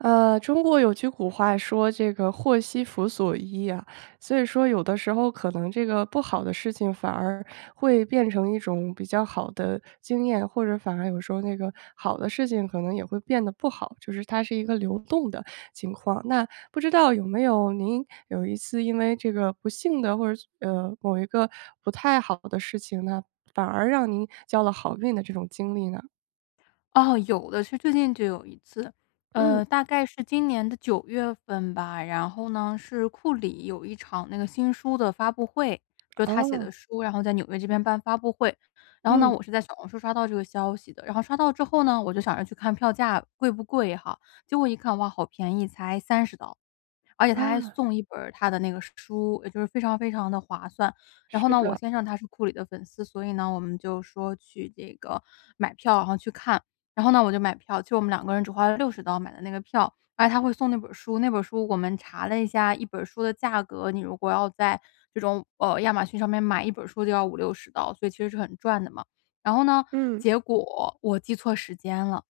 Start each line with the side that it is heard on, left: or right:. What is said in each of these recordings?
right: 呃，中国有句古话说这个“祸兮福所依”呀，所以说有的时候可能这个不好的事情反而会变成一种比较好的经验，或者反而有时候那个好的事情可能也会变得不好。就是它是一个流动的情况，那不知道有没有您有一次因为这个不幸的或者，呃，某一个不太好的事情呢，反而让您交了好运的这种经历呢？
left: 哦，有的。是最近就有一次，
right: 嗯。
left: 呃，大概是今年的九月份吧，然后呢，是库里有一场那个新书的发布会，就他写的
right: 哦。
left: 书，然后在纽约这边办发布会。然后呢，
right: 嗯。
left: 我是在小红书刷到这个消息的。然后刷到之后呢，我就想着去看票价贵不贵哈。结果一看，哇，好便宜才30刀。而且他还
right: 啊。
left: 送1本儿他的那个书，呃，就是非常非常的划算。然后
right: 是
left: 呢，我
right: 的。
left: 先生他是库里的粉丝。所以呢，我们就说去这个买票，然后去看。然后呢，我就买票，就我们两个人只花了60刀买的那个票，而且他会送那本儿书。那本儿书我们查了一下，一本儿书的价格你如果要在这种呃，亚马逊上面买，一本儿书就要50-60刀，所以其实是很赚的嘛。然后呢，
right: 嗯。
left: 结果我记错时间了。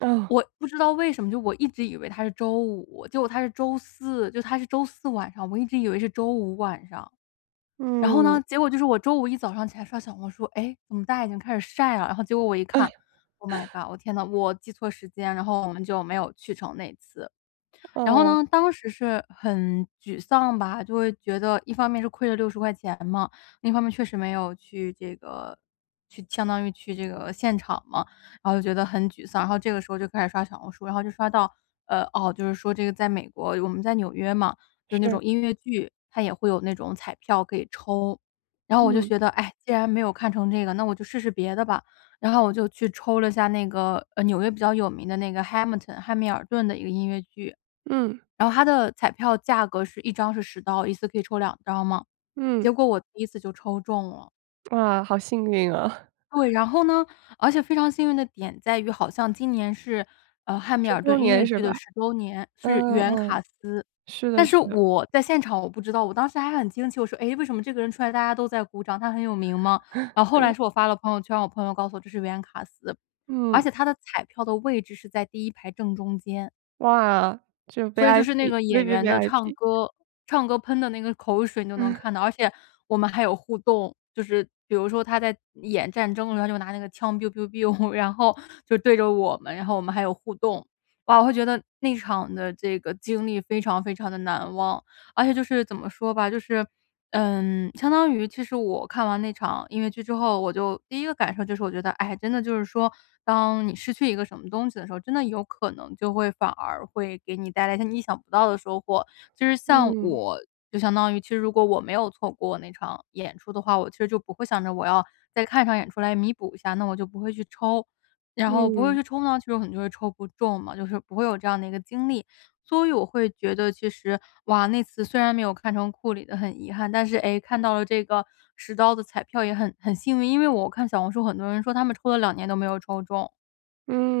right: 嗯。
left: 我不知道为什么，就我一直以为它是周五，结果它是周四，就它是周四晚上，我一直以为是周五晚上。然后
right: 嗯。
left: 呢，结果就是我周五一早上起来刷小红书，诶，怎么大家已经开始晒了。然后结果我一
right: 唉。
left: 看，oh my god，我天哪，我记错时间，然后我们就没有去成那次。然后
right: 哦。
left: 呢，当时是很沮丧吧。就会觉得一方面是亏了60块钱嘛，另一方面确实没有去这个去相当于去这个现场嘛，然后就觉得很沮丧。然后这个时候就开始刷小红书，然后就刷到呃哦，就是说这个在美国我们在纽约嘛，就那
right: 是。
left: 种音乐剧，它也会有那种彩票可以抽。然后我就
right: 嗯。
left: 觉得，唉，既然没有看成这个，那我就试试别的吧。然后我就去抽了一下那个，呃，纽约比较有名的那个 Hamilton 汉密尔顿的一个音乐剧。
right: 嗯。
left: 然后它的彩票价格是一张是10刀，一次可以抽2张嘛，
right: 嗯。
left: 结果我第一次就抽中了。
right: 哇！好幸运啊！
left: 对，然后呢，而且非常幸运的点在于好像今年是，呃，汉密
right: 10
left: 尔
right: 周
left: 顿音乐
right: 年是
left: 剧
right: 吧？
left: 的10周年，是
right: 嗯
left: 原
right: 嗯嗯，
left: 卡司。
right: 是的
left: 但是
right: 是的。
left: 我在现场我不知道，我当时还很惊奇，我说：“诶，为什么这个人出来大家都在鼓掌，他很有名吗？”呃，后来
right: 嗯。
left: 是我发了朋友圈，我朋友告诉我这是原卡司。而
right: 嗯。
left: 且它的彩票的位置是在第1排正中间。
right: 哇，就
left: 所以就是那个演员的唱
right: VIP，VVVIP。
left: 歌唱歌喷的那个口水你都能看 到，而且我们还有互动。就是比如说他在演战争，然后他就拿那个枪 biubiubiu，然后就对着我们，然后我们还有互动。哇，我会觉得那场的这个经历非常非常地难忘。而且就是怎么说吧，就是，嗯，相当于其实我看完那场音乐剧之后，我就第一个感受就是我觉得，哎，真的就是说，当你失去一个什么东西的时候，真的有可能就会反而会给你带来一些你意想不到的收获。就是像
right: 嗯。
left: 我，就相当于其实如果我没有错过那场演出的话，我其实就不会想着我要再看一场演出来弥补一下，那我就不会去抽。然后不会
right: 嗯。
left: 去抽呢，就有可能就会抽不中嘛，就是不会有这样的一个经历。所以我会觉得其实，哇，那次虽然没有看成库里的很遗憾，但是，诶，看到了这个10刀的彩票也很很幸运。因为我看小红书很多人说他们抽了2年都没有抽中，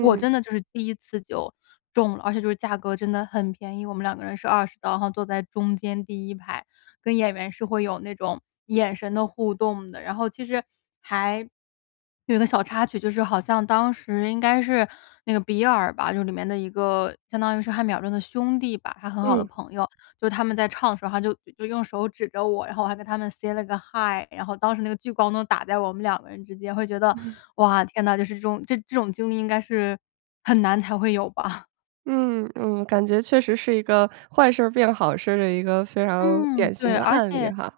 left: 我真的就是第一次就中了，而且就是价格真的很便宜。我们两个人是20刀，然后坐在中间第1排，跟演员是会有那种眼神的互动的。然后其实还有个小插曲，就是好像当时应该是那个比尔吧，就里面的一个相当于是汉密尔顿的兄弟吧，他很好的
right: 嗯。
left: 朋友。就他们在唱的时候他就就用手指着我，然后我还跟他们 say 了个 hi。然后当时那个聚光灯打在我们两个人之间，会觉得：
right: 嗯。
left: “哇，天哪，就是这种这这种经历应该是很难才会有吧！”
right: 嗯嗯，感觉确实是一个坏事儿变好事儿的一个非常
left: 嗯，
right: 典型
left: 对。
right: 的
left: 而
right: 案例
left: 且
right: 哈。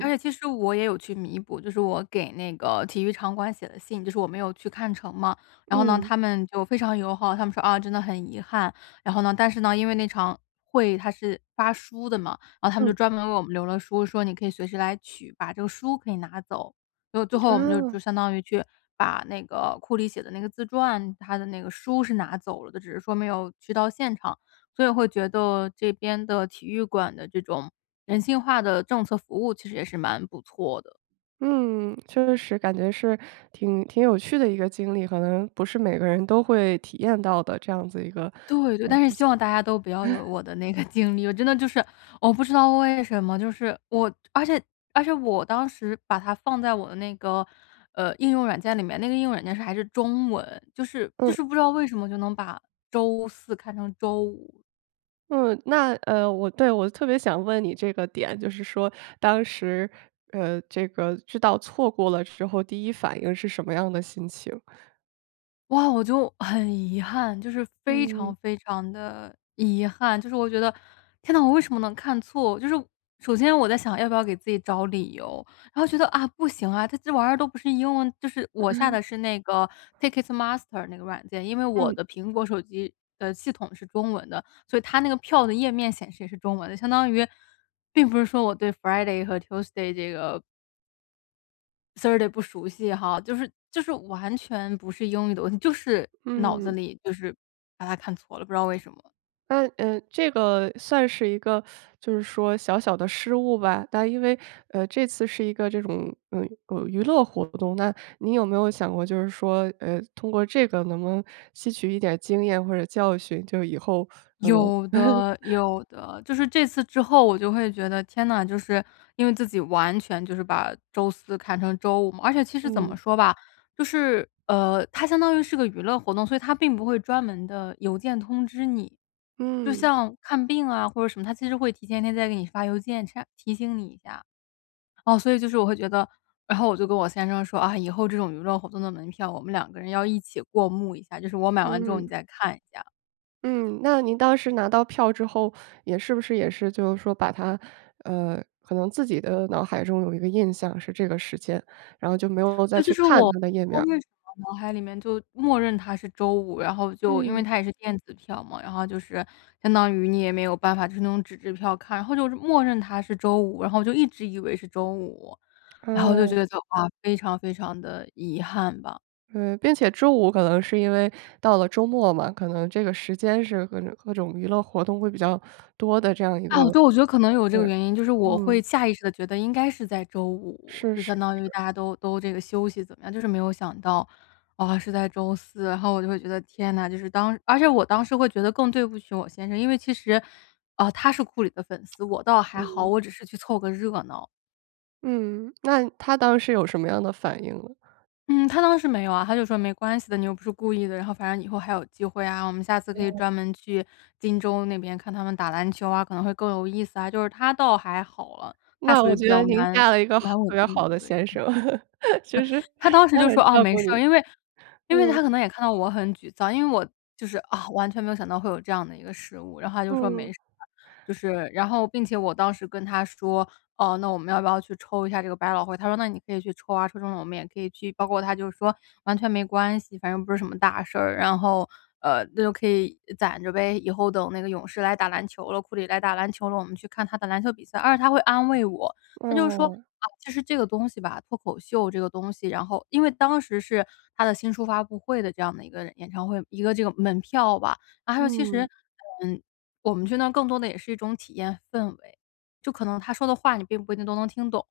left: 而且其实我也有去弥补，就是我给那个体育场馆写的信，就是我没有去看成嘛，然后呢，
right: 嗯。
left: 他们就非常友好，他们说：“啊，真的很遗憾。”然后呢但是呢，因为那场会它是发书的嘛，然后他们就
right: 嗯。
left: 专门为我们留了书，说：“你可以随时来取。”把这个书可以拿走，所以最后我们就
right: 哦。
left: 就相当于去把那个库里写的那个自传，他的那个书是拿走了的，只是说没有去到现场，所以会觉得这边的体育馆的这种人性化的政策服务其实也是蛮不错的。
right: 嗯，确实感觉是挺挺有趣的一个经历，可能不是每个人都会体验到的这样子一个，
left: 对对，
right: 呃，
left: 但是
right: 事情。
left: 希望大家都不要有 我的那个经历，我真的就是我不知道为什么，就是我而且而且我当时把它放在我的那个，呃，应用软件里面，那个应用软件还是中文，就是就
right: 嗯。
left: 是不知道为什么就能把周四看成周五。
right: 嗯。那呃我对，我特别想问你这个点。就是说，当时，呃，这个，知道错过了之后，第一反应是什么样的心情。
left: 哇，我就很遗憾，就是非
right: 嗯。
left: 常非常地遗憾。就是我觉得：“天呐！我为什么能看错”。就是首先我在想要不要给自己找理由。然后觉得：“啊！不行啊！”这这玩意儿都不是英文就是我下的 是那个 Ticketmaster 那个软件。因为我
right: 嗯。
left: 的苹果手机的系统是中文的，所以它那个票的页面显示也是中文的。相当于并不是说我对 Friday 和 Tuesday 这个 Thursday 不熟悉哈。就是就是完全不是英语的问题，就是脑子
right: 嗯。
left: 里就是把它看错了，不知道为什么。
right: 诶呃，这个算是一个 就是说小小的失误吧。但因为，呃，这次是一个这种，呃，呃，娱乐活动。那你有没有想过就是说，呃，通过这个能不能吸取一点经验或者教训，就以后可能
left: 有的 有的。就是这次之后我就会觉得天呐，就是因为自己完全就是把周四看成周五嘛。而且其实怎么
right: 嗯。
left: 说吧，就是呃，它相当于是个娱乐活动，所以它并不会专门地邮件通知你。就
right: 嗯。
left: 像看病啊或者什么，它其实会提前一天再给你发邮件 Che 提醒你一下。哦，所以就是我会觉得然后我就跟我先生说：“啊！以后这种娱乐活动的门票我们两个人要一起过目一下，就是我买完之后你
right: 嗯。
left: 再看一下。”
right: 嗯，那您当时拿到票之后，也是不是也是就是说把它，呃，可能自己的脑海中有一个印象是这个时间，然后就没有再
left: 对，就
right: 去
left: 是
right: 看
left: 我不
right: 它的页
left: 知道
right: 面儿？
left: 为什么脑海里面就默认它是周五，然后就因为
right: 嗯。
left: 它也是电子票嘛，然后就是相当于你也没有办法就是那种纸质票看。然后就就默认它是周五，然后就一直以为是周五。然后就觉
right: 哦。
left: 得，哇，非常非常地遗憾吧。
right: 对，并且周五可能是因为到了周末嘛，可能这个时间是各种各种娱乐活动会比较 多的这样一个
left: 啊，对，我觉得
right: 嗯，
left: 可能有这个原因，就是我会
right: 嗯。
left: 下意识的觉得应该是在周五，
right: 是
left: 就相
right: 是
left: 当于
right: 是。
left: 大家都都这个休息怎么样，就是没有想到，啊，是在周四。然后我就会觉得，天哪，就是当而且我当时会觉得更对不起我先生。因为其实，啊，他是库里的粉丝，我倒还好，
right: 嗯。
left: 我只是去凑个热闹。
right: 嗯，那他当时有什么样的反应呢？
left: 嗯，他当时没有啊，他就说：“没关系的，你又不是故意的，然后反正以后还有机会啊，我们下次可以
right: 嗯。
left: 专门去金州那边看他们打篮球啊，可能会更有意思啊。”就是他倒还好了，他
right: 那
left: 属于
right: 我
left: 比
right: 觉
left: 较
right: 得您
left: 蛮
right: 嫁了一个好
left: 蛮稳
right: 特别
left: 定的
right: 好
left: 一
right: 的
left: 个人。
right: 先
left: 嗯。
right: 生，就是
left: 嗯，他当时
right: 他
left: 就说
right: 很
left: 哦
right: 照
left: 没
right: 顾
left: 事
right: 你。
left: 儿，因为因为
right: 嗯。
left: 他可能也看到我很沮丧，因为我，就是，啊，完全没有想到会有这样的一个失误，然后他就说没
right: 嗯。
left: 事，就是，然后并且我当时跟他说：“哦，那我们要不要去抽一下这个百老汇？”他说：“那你可以去抽啊，抽中了我们也可以去。”包括他就说：“完全没关系，反正不是什么大事儿，然后，呃，就可以攒着呗。以后等那个勇士来打篮球了，库里来打篮球了，我们去看他的篮球比赛。”而且他会安慰我。他就说：
right: 哦。
left: “啊，就是这个东西吧，脱口秀这个东西，然后”因为当时是他的新书发布会的这样的一个演唱会一个这个门票吧，然后其实，
right: 嗯。
left: 嗯，我们去那更多的也是一种体验氛围。就可能他说的话你并不一定都能听懂，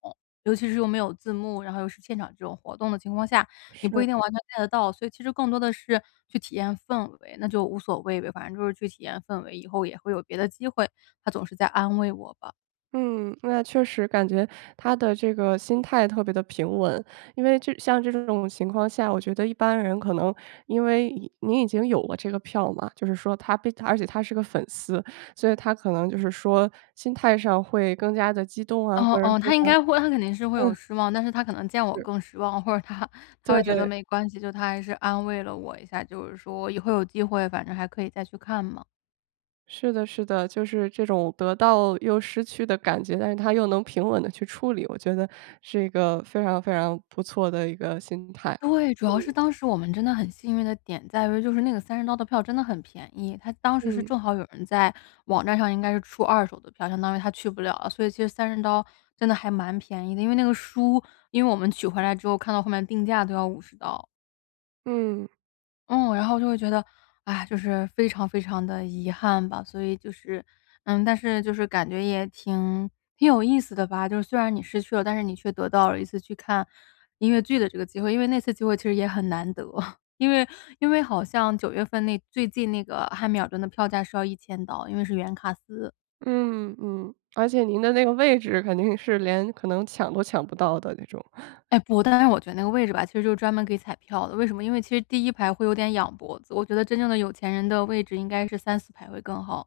left: 尤其是又没有字幕，然后又是现场这种活动的情况下，你不一
right: 是。
left: 定完全看得到。所以其实更多的是去体验氛围，那就无所谓呗，反正就是去体验氛围，以后也会有别的机会，他总是在安慰我吧。
right: 嗯，那确实，感觉他的这个心态特别的平稳，因为就像这种情况下，我觉得一般人可能因为你你已经有了这个票嘛，就是说他被而且他是个粉丝，所以他可能就是说心态上会更加地激动啊，
left: 哦，
right: 或者是
left: 哦，他应
right: 他
left: 该会他肯定是会有
right: 嗯。
left: 失望，但是他可能见我
right: 是。
left: 更失望，或者他他会觉得
right: 对。
left: 没关系，就他还是安慰了我一下，就是说以后有机会反正还可以再去看嘛。
right: 是的，是的，就是这种得到又失去的感觉，但是他又能平稳地去处理，我觉得是一个非常非常不错的一个心态，
left: 对，主要是
right: 嗯。
left: 当时我们真的很幸运的点在于就是那个30刀的票真的很便宜，它当时是
right: 嗯。
left: 正好有人在网站上应该是出二手的票，相当于他去不了了，所以其实这30刀真的还蛮便宜。因为那个书因为我们取回来之后，看到后面定价都要50刀。
right: 嗯。
left: 嗯，然后就会觉得唉，就是非常非常地遗憾吧。所以就是嗯，但是就是感觉也挺挺有意思的吧，就是虽然你失去了，但是你却得到了一次去看音乐剧的这个机会。因为那次机会其实也很难得。因为因为好像九月份那最近那个汉密尔顿的票价是要1000刀，因为是原卡司。
right: 嗯嗯。而且您的那个位置肯定是连可能抢都抢不到的那种。
left: 哎不，但是我觉得那个位置吧，其实就是专门给彩票的。为什么，因为其实第1排会有点仰脖子，我觉得真正的有钱人的位置应该3-4排会更好。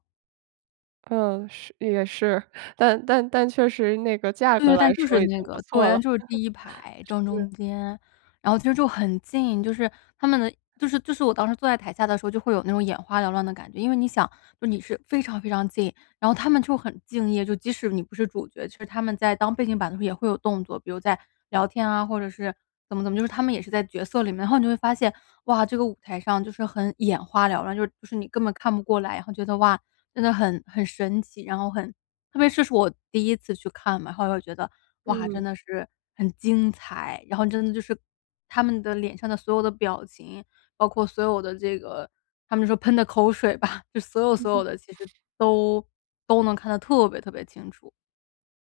right: 嗯，是也是，但但但确实那个价
left: 对
right: 格
left: 对，但
right: 来
left: 就是
right: 说已
left: 那
right: 经不
left: 个
right: 错
left: 对，
right: 了。
left: 就是 第1排正
right: 是。
left: 中间。然后其实就很近，就是他们的就是就是我当时坐在台下的时候就会有那种眼花缭乱的感觉。因为你想说你是非常非常近，然后他们就很敬业，就即使你不是主角，其实他们在当背景板也会有动作，比如在聊天啊，或者是怎么怎么，就是他们也是在角色里面。然后你就会发现，哇，这个舞台上，就是很眼花缭乱，就是就是你根本看不过来。然后觉得“哇！真得很很神奇，然后很”特别这是我第一次去看嘛，然后又会觉得“哇！真
right: 嗯。
left: 得是很精彩”。然后真的就是他们的脸上的所有的表情，包括所有的这个，他们说喷的口水吧，就所有
right: 嗯
left: 所有
right: 哼。
left: 的其实都都能看得特别特别清楚。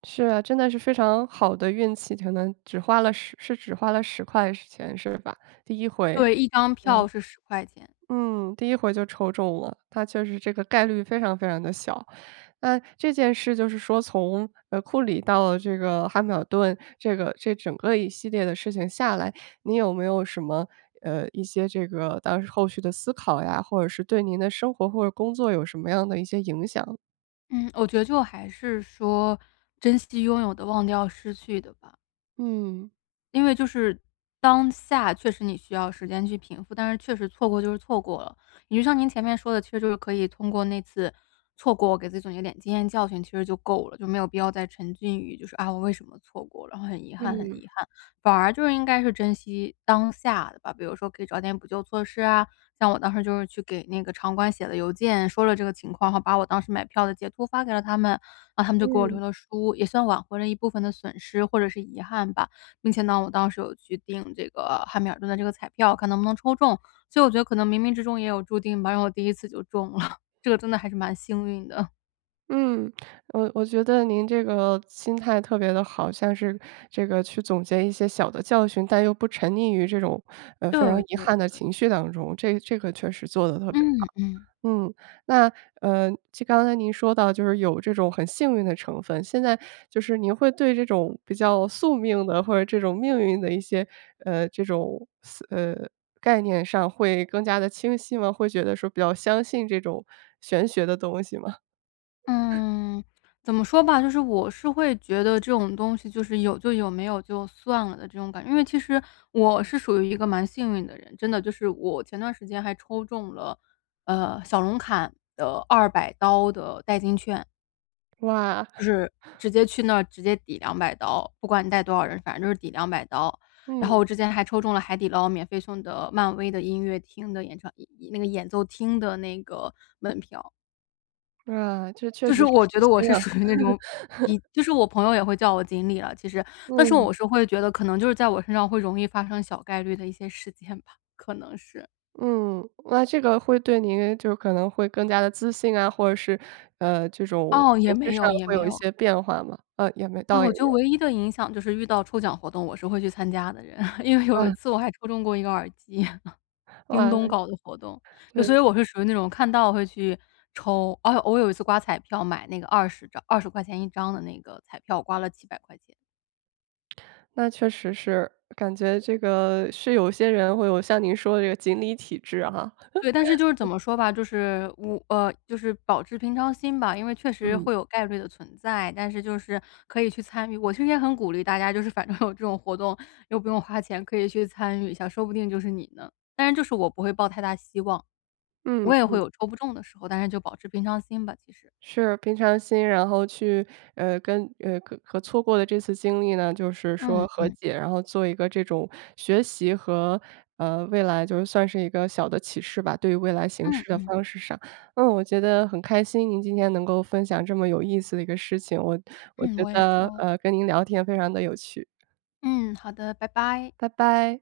right: 是啊，真的是非常好的运气，可能只花了10是只花了10块钱是吧？第一回。
left: 对，一张
right: 嗯。
left: 票是10块钱。
right: 嗯，第一回就抽中了，那确实这个概率非常非常地小。那这件事就是说从，呃，库里到这个汉密尔顿，这个这整个一系列的事情下来，你有没有什么，呃，一些这个当时后续的思考呀，或者是对您的生活或者工作有什么样的一些影响？
left: 嗯，我觉得就还是说珍惜拥有的，忘掉失去的吧。
right: 嗯。
left: 因为就是当下确实你需要时间去平复，但是确实错过就是错过了，也就像您前面说的，其实就是可以通过那次错过，给自己总结一点经验教训，其实就够了。就没有必要再沉浸于就是，啊，我为什么错过了，然后很遗憾很
right: 嗯。
left: 遗憾，反而就是应该是珍惜当下的吧。比如说可以找点补救措施啊，像我当时就是去给那个场馆写了邮件，说了这个情况，然后把我当时买票的截图发给了他们，然后他们就给我留
right: 嗯。
left: 了书，也算挽回了一部分的损失或者是遗憾吧。并且呢，我当时有去定这个汉密尔顿的这个彩票，看能不能抽中。所以我觉得可能冥冥之中也有注定吧，然后我第一次就中了，这个真的还是蛮幸运的。
right: 嗯，我我觉得您这个心态特别地好。像是这个去总结一些小的教训，但又不沉溺于这种呃，非常
left: 对，
right: 遗
left: 对，
right: 憾的
left: 对。
right: 情绪当中。这这个确实做得特别
left: 嗯，
right: 好。
left: 嗯。
right: 嗯，那呃，就刚才您说到，就是有这种很幸运的成分。现在就是您会对这种比较宿命的或者这种命运的一些呃，这种似呃，概念上会更加地清晰吗？会觉得说比较相信这种玄学的东西吗？
left: 嗯，怎么说吧，就是我是会觉得这种东西就是有就有，没有就算了的这种感觉。因为其实我是属于一个蛮幸运的人，真的，就是我前段时间还抽中了，呃，小龙坎的200刀的代金券。
right: 哇。
left: 就是 直接去那儿，直接抵200刀不管你带多少人，反正就是抵200刀。然后
right: 嗯。
left: 我之前还抽中了海底捞免费送的漫威的音乐厅的演唱演演那个演奏厅的那个门票。
right: 哇，这确
left: 就
right: 实
left: 是
right: 是
left: 我觉
right: 福
left: 得我
right: 星
left: 是
right: 啊。
left: 属于那种比 就是我朋友也会叫我锦鲤了其实。但是
right: 嗯。
left: 我是会觉得可能就是在我身上会容易发生小概率的一些事件吧，可能是。
right: 嗯，那这个会对您就可能会更加得自信啊，或者是，呃，这种
left: 哦，也
right: 情绪
left: 没
right: 上
left: 有也
right: 会
left: 没
right: 有一
left: 有。
right: 些变化吗？呃，也没
left: 啊，
right: 倒
left: 我
right: 也。
left: 觉得唯一的影响就是遇到抽奖活动，我是会去参加的人。因为有一
right: 嗯。
left: 次我还抽中过一个耳机，京
right: 哇，
left: 东搞的活动。就所
right: 对。
left: 以我是属于那种看到会去抽。啊，我有一次刮彩票，买那个20张20块钱一张的那个彩票，刮了几百块钱。
right: 那确实是，感觉这个是有些人会有像您说的这个锦鲤体质啊哈。
left: 对，但是就是怎 么说吧，就是我呃，就是保持平常心吧，因为确实
right: 嗯。
left: 会有概率的存在，但是就是可以去参与。我其实也很鼓励大家就是反正有这种活动，又不用花钱，可以去参与一下，说不定就是你呢。但是就是我不会抱太大希望。我
right: 嗯，
left: 也会
right: 嗯。
left: 有抽不中的时候，但是就保持平常心吧，其实。
right: 是，平常心，然后去，呃，跟呃，和和错过的这次经历呢，就是说
left: 嗯，
right: 和
left: 嗯。
right: 解，然后做一个这种学习和呃，未来就算是一个小的启示吧，对于未来行
left: 嗯，
right: 事的
left: 嗯。
right: 方式上。嗯，我觉得很开心您今天能够分享这么有意思的一个事情，我我
left: 嗯，
right: 觉
left: 我也是
right: 得，
left: 哦。
right: 呃，跟您聊天非常得有趣。
left: 嗯，好的，拜拜。
right: 拜拜。